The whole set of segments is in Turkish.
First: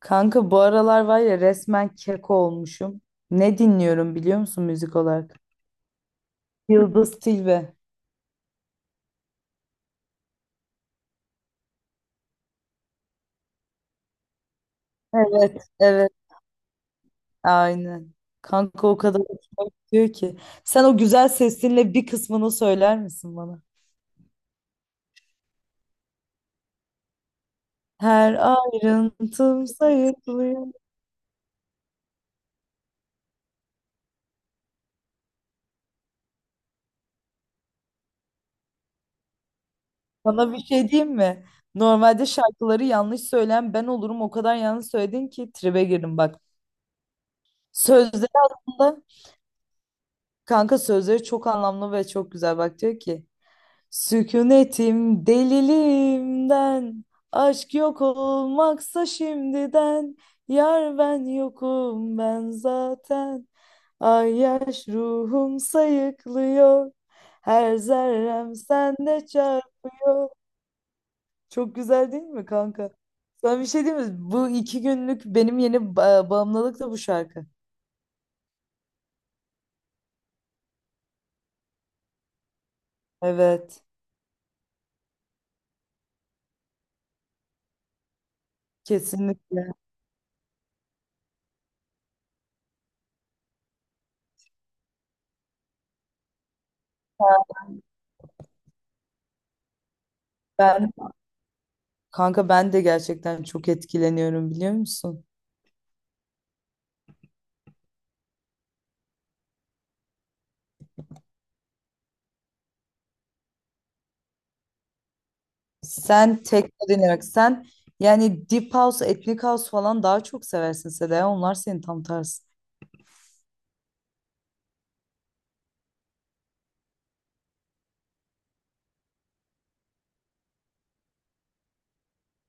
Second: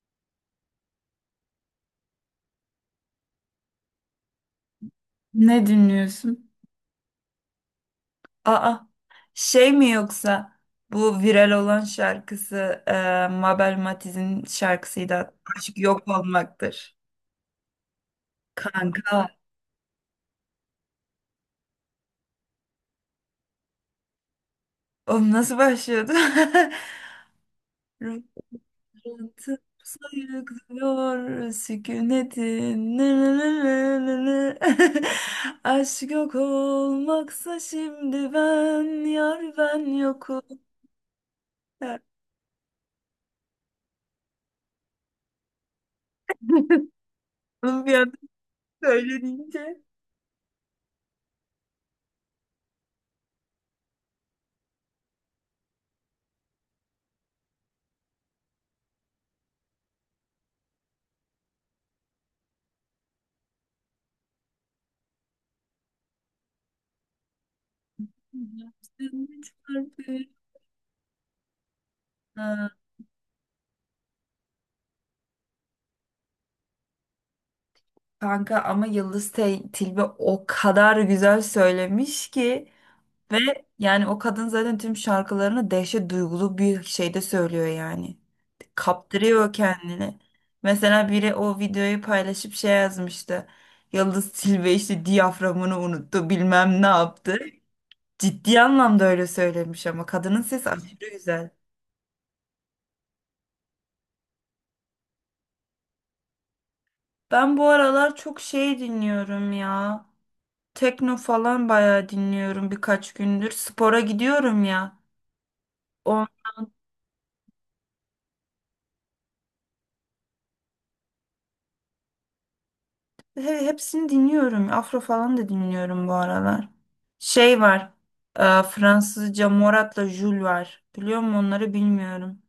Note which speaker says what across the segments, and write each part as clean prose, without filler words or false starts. Speaker 1: Kanka bu aralar var ya resmen keko olmuşum. Ne dinliyorum biliyor musun müzik olarak?
Speaker 2: Ne dinliyorsun?
Speaker 1: Yıldız Tilbe.
Speaker 2: Aa, şey mi yoksa bu viral olan şarkısı e, Mabel Matiz'in şarkısıydı.
Speaker 1: Evet,
Speaker 2: Aşk yok
Speaker 1: evet,
Speaker 2: olmaktır.
Speaker 1: aynen. Kanka o kadar
Speaker 2: Kanka.
Speaker 1: hoşuma gidiyor ki. Sen o güzel sesinle bir kısmını söyler misin bana?
Speaker 2: O nasıl başlıyordu?
Speaker 1: Her
Speaker 2: Rıhtım
Speaker 1: ayrıntım sayıklıyor.
Speaker 2: sayıklıyor sükunetin. Nı nı nı nı nı nı. Aşk yok olmaksa şimdi ben yar ben yokum.
Speaker 1: Bana bir şey diyeyim mi? Normalde şarkıları yanlış söyleyen ben olurum. O kadar yanlış söyledin ki tribe girdim bak.
Speaker 2: Bunu bir anda
Speaker 1: Sözleri aslında
Speaker 2: söyleyince.
Speaker 1: kanka, sözleri çok anlamlı ve çok güzel. Bak diyor ki: "Sükunetim deliliğimden, aşk yok olmaksa şimdiden, yar ben yokum ben zaten, ay yaş ruhum sayıklıyor, her zerrem sende
Speaker 2: Üç harfi.
Speaker 1: çarpıyor." Çok güzel değil mi
Speaker 2: Ha,
Speaker 1: kanka? Sana bir şey diyeyim mi? Bu 2 günlük benim yeni bağımlılık da bu şarkı.
Speaker 2: kanka ama Yıldız Tilbe o kadar güzel söylemiş ki ve
Speaker 1: Evet,
Speaker 2: yani o kadın zaten tüm şarkılarını dehşet duygulu bir şeyde söylüyor yani. Kaptırıyor
Speaker 1: kesinlikle.
Speaker 2: kendini. Mesela biri o videoyu paylaşıp şey yazmıştı. Yıldız Tilbe işte diyaframını unuttu bilmem ne yaptı. Ciddi anlamda öyle söylemiş ama kadının sesi
Speaker 1: Ben
Speaker 2: aşırı güzel.
Speaker 1: Kanka, ben de gerçekten çok etkileniyorum, biliyor musun?
Speaker 2: Ben bu aralar çok şey dinliyorum ya. Tekno falan bayağı dinliyorum birkaç gündür. Spora gidiyorum ya. O
Speaker 1: Sen tekno dinlemek sen, yani Deep House, Ethnic House falan daha çok seversin Seda. Onlar senin tam tersi.
Speaker 2: hepsini dinliyorum. Afro falan da dinliyorum bu aralar. Şey var. Fransızca Morat'la Jul var. Biliyor musun onları bilmiyorum.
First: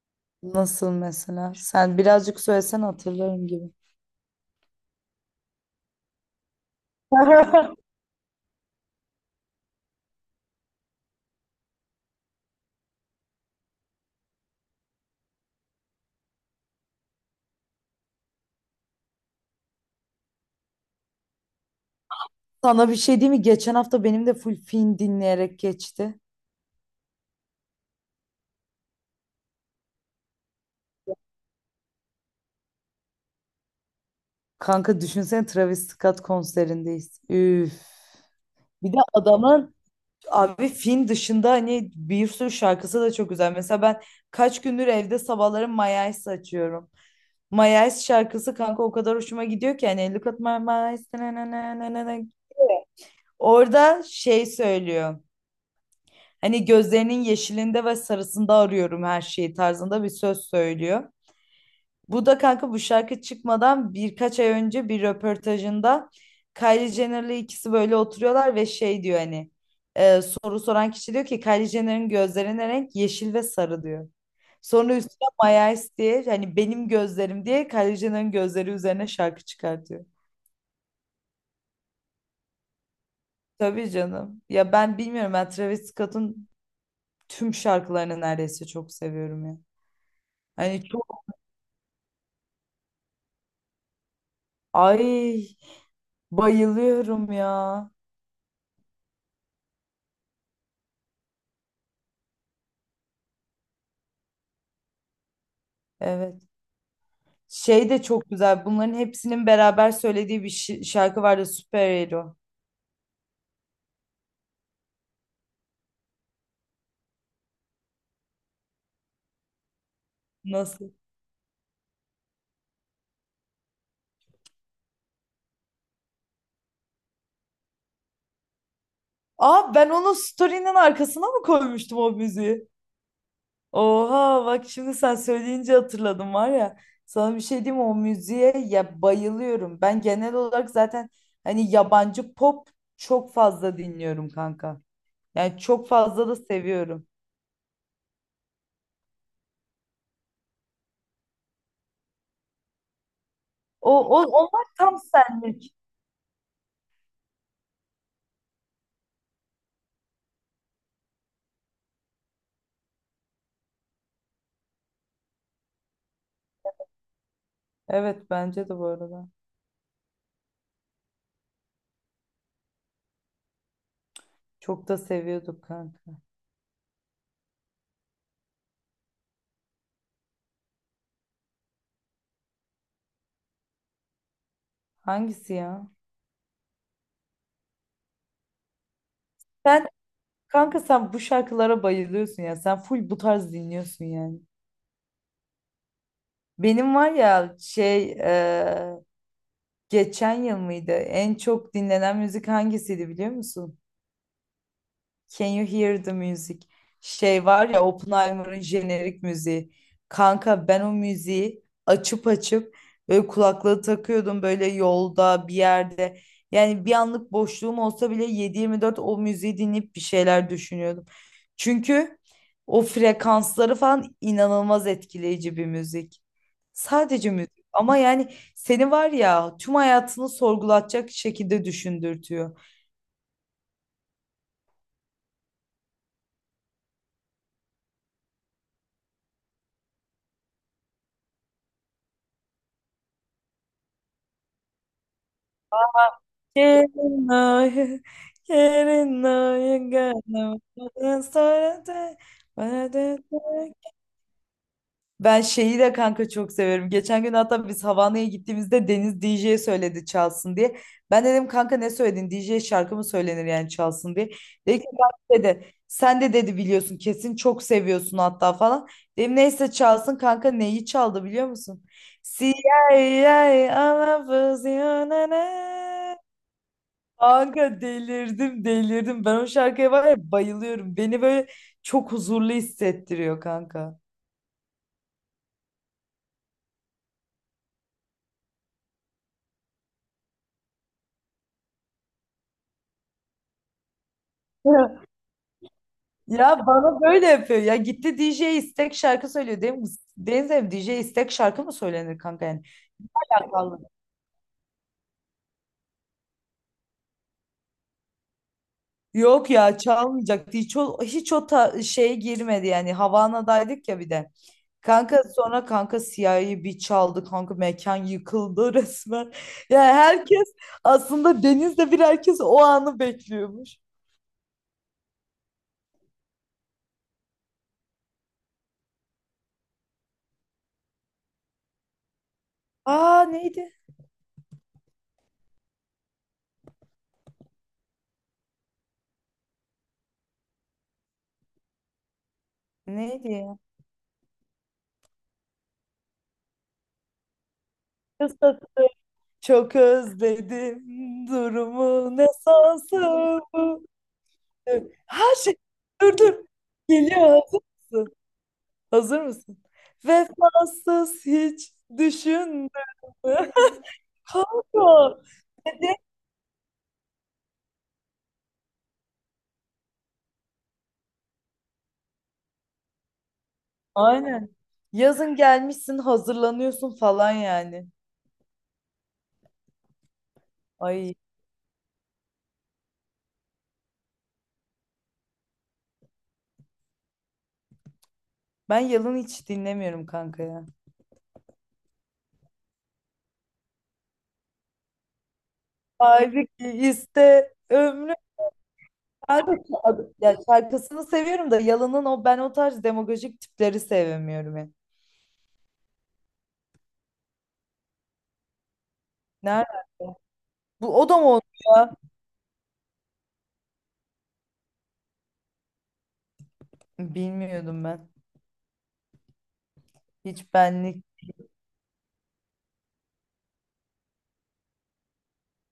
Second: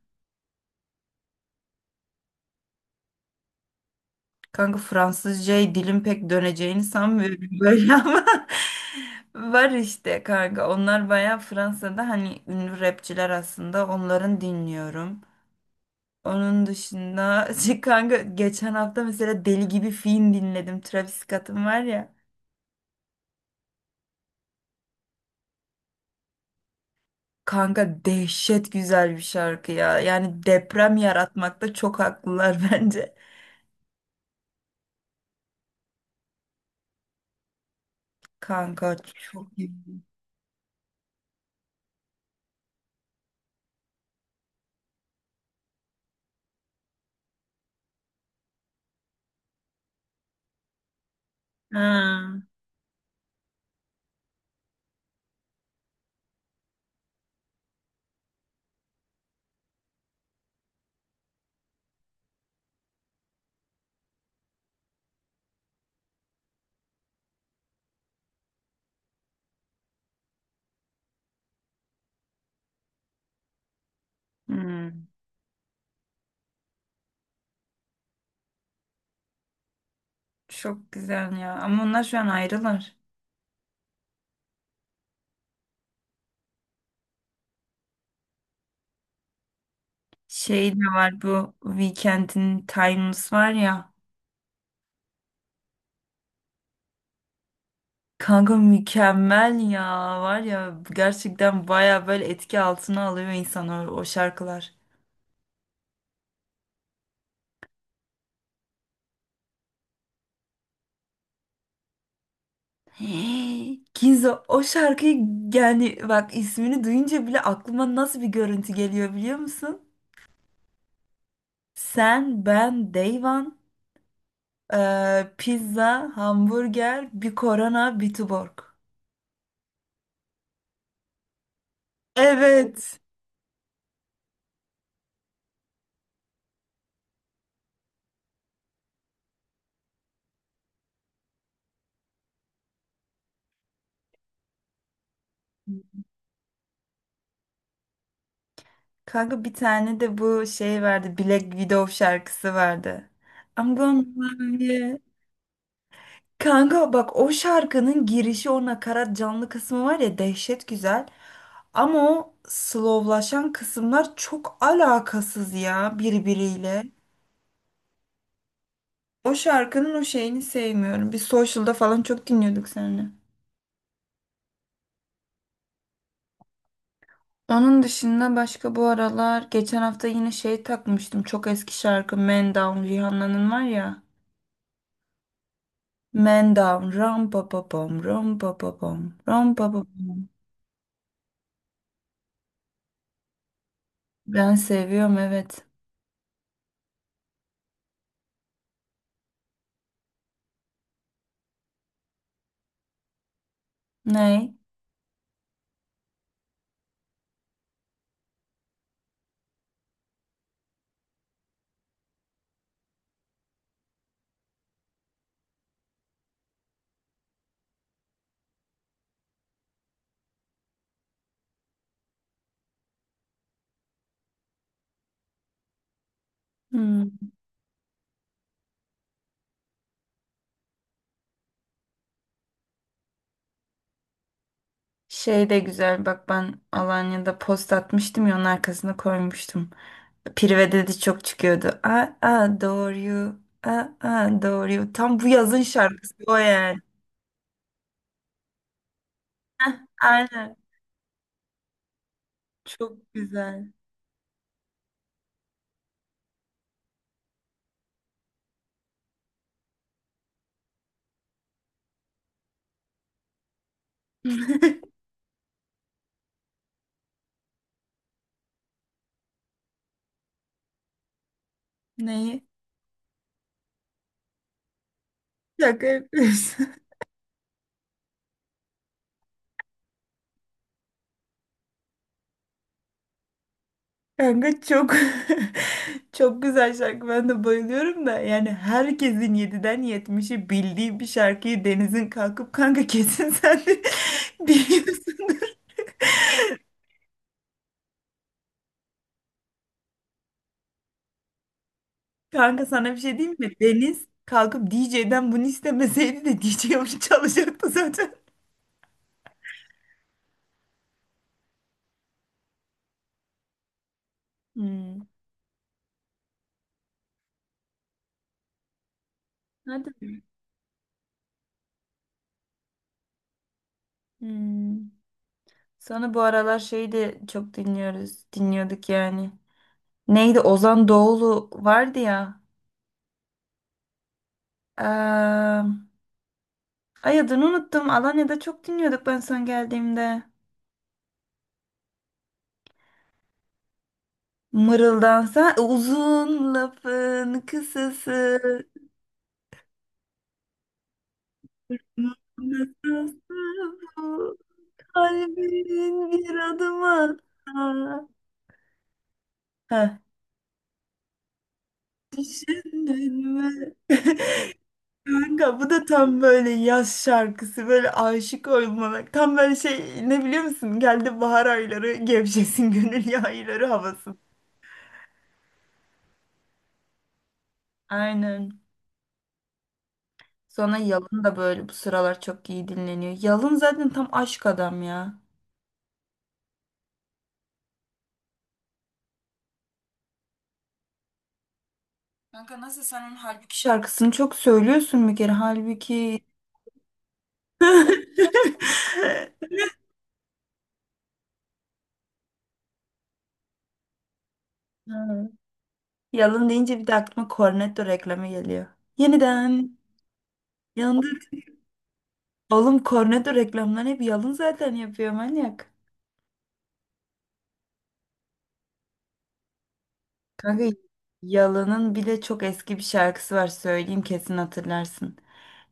Speaker 1: Nasıl mesela? Sen birazcık söylesen hatırlarım gibi.
Speaker 2: Kanka Fransızcaya dilim pek döneceğini sanmıyorum böyle ama var işte kanka. Onlar bayağı Fransa'da hani ünlü rapçiler aslında. Onların dinliyorum. Onun dışında şey kanka geçen hafta mesela deli gibi film dinledim. Travis Scott'ın var ya.
Speaker 1: Sana bir şey diyeyim mi? Geçen hafta benim de full film dinleyerek geçti.
Speaker 2: Kanka dehşet güzel bir şarkı ya. Yani deprem yaratmakta çok haklılar bence.
Speaker 1: Kanka düşünsene, Travis Scott konserindeyiz. Üf. Bir
Speaker 2: Kanka
Speaker 1: de
Speaker 2: çok iyi.
Speaker 1: adamın, abi, film dışında hani bir sürü şarkısı da çok güzel. Mesela ben kaç gündür evde sabahları My Eyes açıyorum. My Eyes şarkısı kanka o kadar hoşuma gidiyor ki, hani "look at my eyes, na na na na na na."
Speaker 2: Ha,
Speaker 1: Orada şey söylüyor. Hani gözlerinin yeşilinde ve sarısında arıyorum her şeyi tarzında bir söz söylüyor. Bu da kanka, bu şarkı çıkmadan birkaç ay önce bir röportajında Kylie Jenner'la ikisi böyle oturuyorlar ve şey diyor, hani, soru soran kişi diyor ki Kylie Jenner'ın gözlerine renk yeşil ve sarı diyor. Sonra
Speaker 2: hmm,
Speaker 1: üstüne My Eyes diye, hani benim gözlerim diye, Kylie Jenner'ın gözleri üzerine şarkı çıkartıyor.
Speaker 2: çok güzel ya. Ama onlar şu an ayrılar.
Speaker 1: Tabii canım. Ya ben bilmiyorum, ben Travis Scott'un tüm şarkılarını neredeyse çok seviyorum ya.
Speaker 2: Şey de
Speaker 1: Hani
Speaker 2: var
Speaker 1: çok,
Speaker 2: bu Weekend'in Timeless var ya.
Speaker 1: ay, bayılıyorum ya.
Speaker 2: Kanka mükemmel ya. Var ya gerçekten baya böyle etki altına alıyor insanı o şarkılar.
Speaker 1: Evet. Şey de çok güzel. Bunların hepsinin beraber söylediği bir şarkı vardı. Superhero.
Speaker 2: Hey, Kinzo o şarkıyı yani bak ismini duyunca bile aklıma nasıl bir görüntü geliyor biliyor musun?
Speaker 1: Nasıl?
Speaker 2: Sen, ben, Dayvan, pizza, hamburger, bir korona, bir tuborg.
Speaker 1: Aa, ben onu story'nin arkasına mı koymuştum o müziği?
Speaker 2: Evet.
Speaker 1: Oha, bak şimdi sen söyleyince hatırladım var ya. Sana bir şey diyeyim mi? O müziğe ya, bayılıyorum. Ben genel olarak zaten hani yabancı pop çok fazla dinliyorum kanka. Yani çok fazla da seviyorum.
Speaker 2: Kanka bir tane de bu şey vardı Black Widow şarkısı vardı. I'm
Speaker 1: O,
Speaker 2: gonna
Speaker 1: o
Speaker 2: love
Speaker 1: onlar tam
Speaker 2: you.
Speaker 1: senlik.
Speaker 2: Kanka bak o şarkının girişi o nakarat canlı kısmı var ya dehşet güzel. Ama o slowlaşan kısımlar çok alakasız ya birbiriyle.
Speaker 1: Evet, bence de bu arada.
Speaker 2: O şarkının o şeyini sevmiyorum. Biz Social'da falan çok dinliyorduk seninle.
Speaker 1: Çok da seviyorduk kanka.
Speaker 2: Onun dışında başka bu aralar geçen hafta yine şey takmıştım. Çok eski şarkı Man Down Rihanna'nın var ya.
Speaker 1: Hangisi ya?
Speaker 2: Man Down ram pa pa pam ram pa pa pam ram pa pa
Speaker 1: Sen,
Speaker 2: pam.
Speaker 1: kanka, sen bu şarkılara bayılıyorsun ya. Sen full bu tarz dinliyorsun yani.
Speaker 2: Ben seviyorum evet.
Speaker 1: Benim var ya şey, geçen yıl mıydı? En çok dinlenen müzik hangisiydi biliyor musun?
Speaker 2: Ney?
Speaker 1: Can you hear the music? Şey var ya, Oppenheimer'ın jenerik müziği. Kanka ben o müziği açıp açıp böyle kulaklığı takıyordum, böyle yolda bir yerde. Yani bir anlık boşluğum olsa bile 7/24 o müziği dinleyip bir şeyler düşünüyordum. Çünkü o frekansları falan inanılmaz etkileyici bir müzik. Sadece müzik ama yani seni var ya, tüm hayatını sorgulatacak şekilde düşündürtüyor.
Speaker 2: Şey de güzel bak ben Alanya'da post atmıştım ya onun arkasına koymuştum. Prive dedi çok çıkıyordu. I adore you. I adore you. Tam bu yazın şarkısı o yani.
Speaker 1: Yerin yerin.
Speaker 2: Heh, aynen. Çok güzel.
Speaker 1: Ben şeyi de kanka çok severim. Geçen gün hatta biz Havana'ya gittiğimizde Deniz DJ'ye söyledi çalsın diye. Ben dedim kanka ne söyledin? DJ şarkı mı söylenir, yani çalsın diye. Dedi ki "Kanka," dedi, "sen de," dedi, "biliyorsun, kesin çok seviyorsun hatta," falan. Dedim neyse, çalsın kanka, neyi çaldı biliyor musun?
Speaker 2: Neyi?
Speaker 1: CIA, I'm a I love you, na
Speaker 2: Şaka
Speaker 1: na.
Speaker 2: yapıyorsun.
Speaker 1: Kanka delirdim delirdim. Ben o şarkıya var ya bayılıyorum. Beni böyle çok huzurlu hissettiriyor kanka.
Speaker 2: Kanka çok çok güzel şarkı. Ben de bayılıyorum da yani herkesin yediden yetmişi bildiği bir şarkıyı Deniz'in kalkıp kanka kesin sen de biliyorsundur.
Speaker 1: Ya, bana böyle yapıyor. Ya gitti DJ istek şarkı söylüyor, değil mi? Deniz abi, DJ istek şarkı mı söylenir kanka yani?
Speaker 2: Kanka sana bir şey diyeyim mi?
Speaker 1: Alakalı.
Speaker 2: Deniz kalkıp DJ'den bunu istemeseydi de DJ onu çalacaktı zaten.
Speaker 1: Yok ya, çalmayacaktı. Hiç o, şeye girmedi yani. Havana'daydık ya bir de.
Speaker 2: Hmm.
Speaker 1: Kanka sonra, kanka, Siyah'ı bir çaldı. Kanka mekan yıkıldı resmen. Yani
Speaker 2: Hadi.
Speaker 1: herkes aslında Deniz'le bir, herkes o anı bekliyormuş.
Speaker 2: Hmm. Sana bu aralar şeyi de çok dinliyoruz. Dinliyorduk yani. Neydi? Ozan Doğulu vardı ya.
Speaker 1: Aa, neydi?
Speaker 2: Eee, Ay adını unuttum. Alanya'da çok dinliyorduk ben son geldiğimde.
Speaker 1: Neydi ya?
Speaker 2: Mırıldansa uzun lafın kısası.
Speaker 1: Kısa- Çok özledim durumu, ne
Speaker 2: Nasılsa
Speaker 1: sansın bu.
Speaker 2: bu
Speaker 1: Ha şey,
Speaker 2: kalbin
Speaker 1: dur dur.
Speaker 2: bir adım
Speaker 1: Geliyor, hazır
Speaker 2: atsa.
Speaker 1: mısın? Hazır mısın?
Speaker 2: Ha.
Speaker 1: Vefasız hiç düşündün
Speaker 2: Düşündün
Speaker 1: mü?
Speaker 2: mü?
Speaker 1: Kanka.
Speaker 2: Kanka bu da
Speaker 1: Dedi.
Speaker 2: tam böyle yaz şarkısı böyle aşık olmalı. Tam böyle şey ne biliyor musun? Geldi bahar ayları gevşesin gönül yayları havası.
Speaker 1: Aynen. Yazın gelmişsin hazırlanıyorsun falan yani.
Speaker 2: Aynen. Sonra
Speaker 1: Ay,
Speaker 2: Yalın da böyle bu sıralar çok iyi dinleniyor. Yalın zaten tam aşk adam ya.
Speaker 1: ben Yalın hiç dinlemiyorum kanka ya.
Speaker 2: Kanka nasıl sen onun Halbuki şarkısını çok söylüyorsun bir kere. Halbuki.
Speaker 1: Halbuki iste ömrüm. Abi, ya şarkısını seviyorum da Yalın'ın, o ben o tarz demagojik tipleri sevmiyorum ya.
Speaker 2: Ha. Yalın deyince bir de aklıma Cornetto reklamı geliyor. Yeniden.
Speaker 1: Nerede? Bu o da mı oldu ya?
Speaker 2: Oğlum Cornetto reklamlarını hep Yalın zaten yapıyor manyak.
Speaker 1: Bilmiyordum ben. Hiç
Speaker 2: Kanka
Speaker 1: benlik.
Speaker 2: Yalın'ın bir de çok eski bir şarkısı var söyleyeyim kesin hatırlarsın.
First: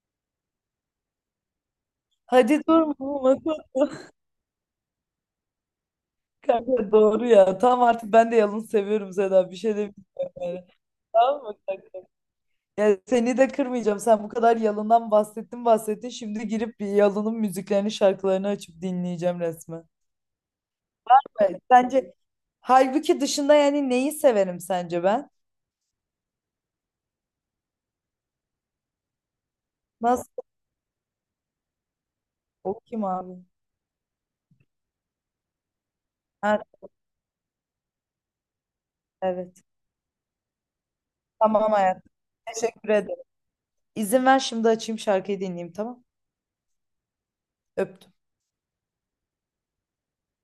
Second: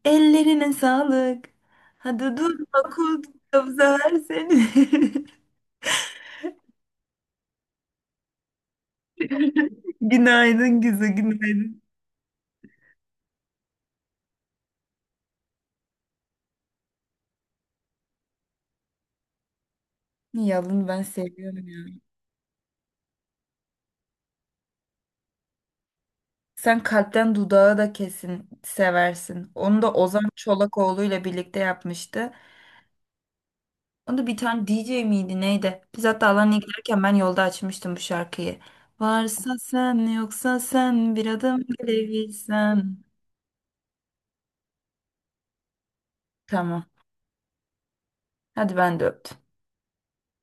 Speaker 2: Ellerine sağlık. Hadi
Speaker 1: Hadi
Speaker 2: durma kul
Speaker 1: durma
Speaker 2: her seni.
Speaker 1: kanka, doğru ya. Tamam, artık ben de Yalın seviyorum Seda. Bir şey demiyorum yani.
Speaker 2: Günaydın güzel
Speaker 1: Tamam mı,
Speaker 2: günaydın.
Speaker 1: kanka? Ya seni de kırmayacağım. Sen bu kadar Yalın'dan bahsettin bahsettin. Şimdi girip bir Yalın'ın müziklerini, şarkılarını açıp dinleyeceğim resmen.
Speaker 2: Yalın ben
Speaker 1: Evet.
Speaker 2: seviyorum ya.
Speaker 1: Sence Halbuki dışında yani neyi severim sence ben?
Speaker 2: Sen kalpten dudağı da kesin seversin. Onu da Ozan
Speaker 1: Nasıl?
Speaker 2: Çolakoğlu ile birlikte yapmıştı.
Speaker 1: O kim abi?
Speaker 2: O da bir tane DJ miydi neydi? Biz hatta Alanya'ya
Speaker 1: Ha,
Speaker 2: giderken ben yolda açmıştım bu şarkıyı. Varsa
Speaker 1: evet.
Speaker 2: sen yoksa sen bir adım
Speaker 1: Tamam hayatım. Teşekkür
Speaker 2: gelebilsen.
Speaker 1: ederim. İzin ver, şimdi açayım şarkıyı dinleyeyim, tamam.
Speaker 2: Tamam.
Speaker 1: Öptüm.
Speaker 2: Hadi ben de öptüm.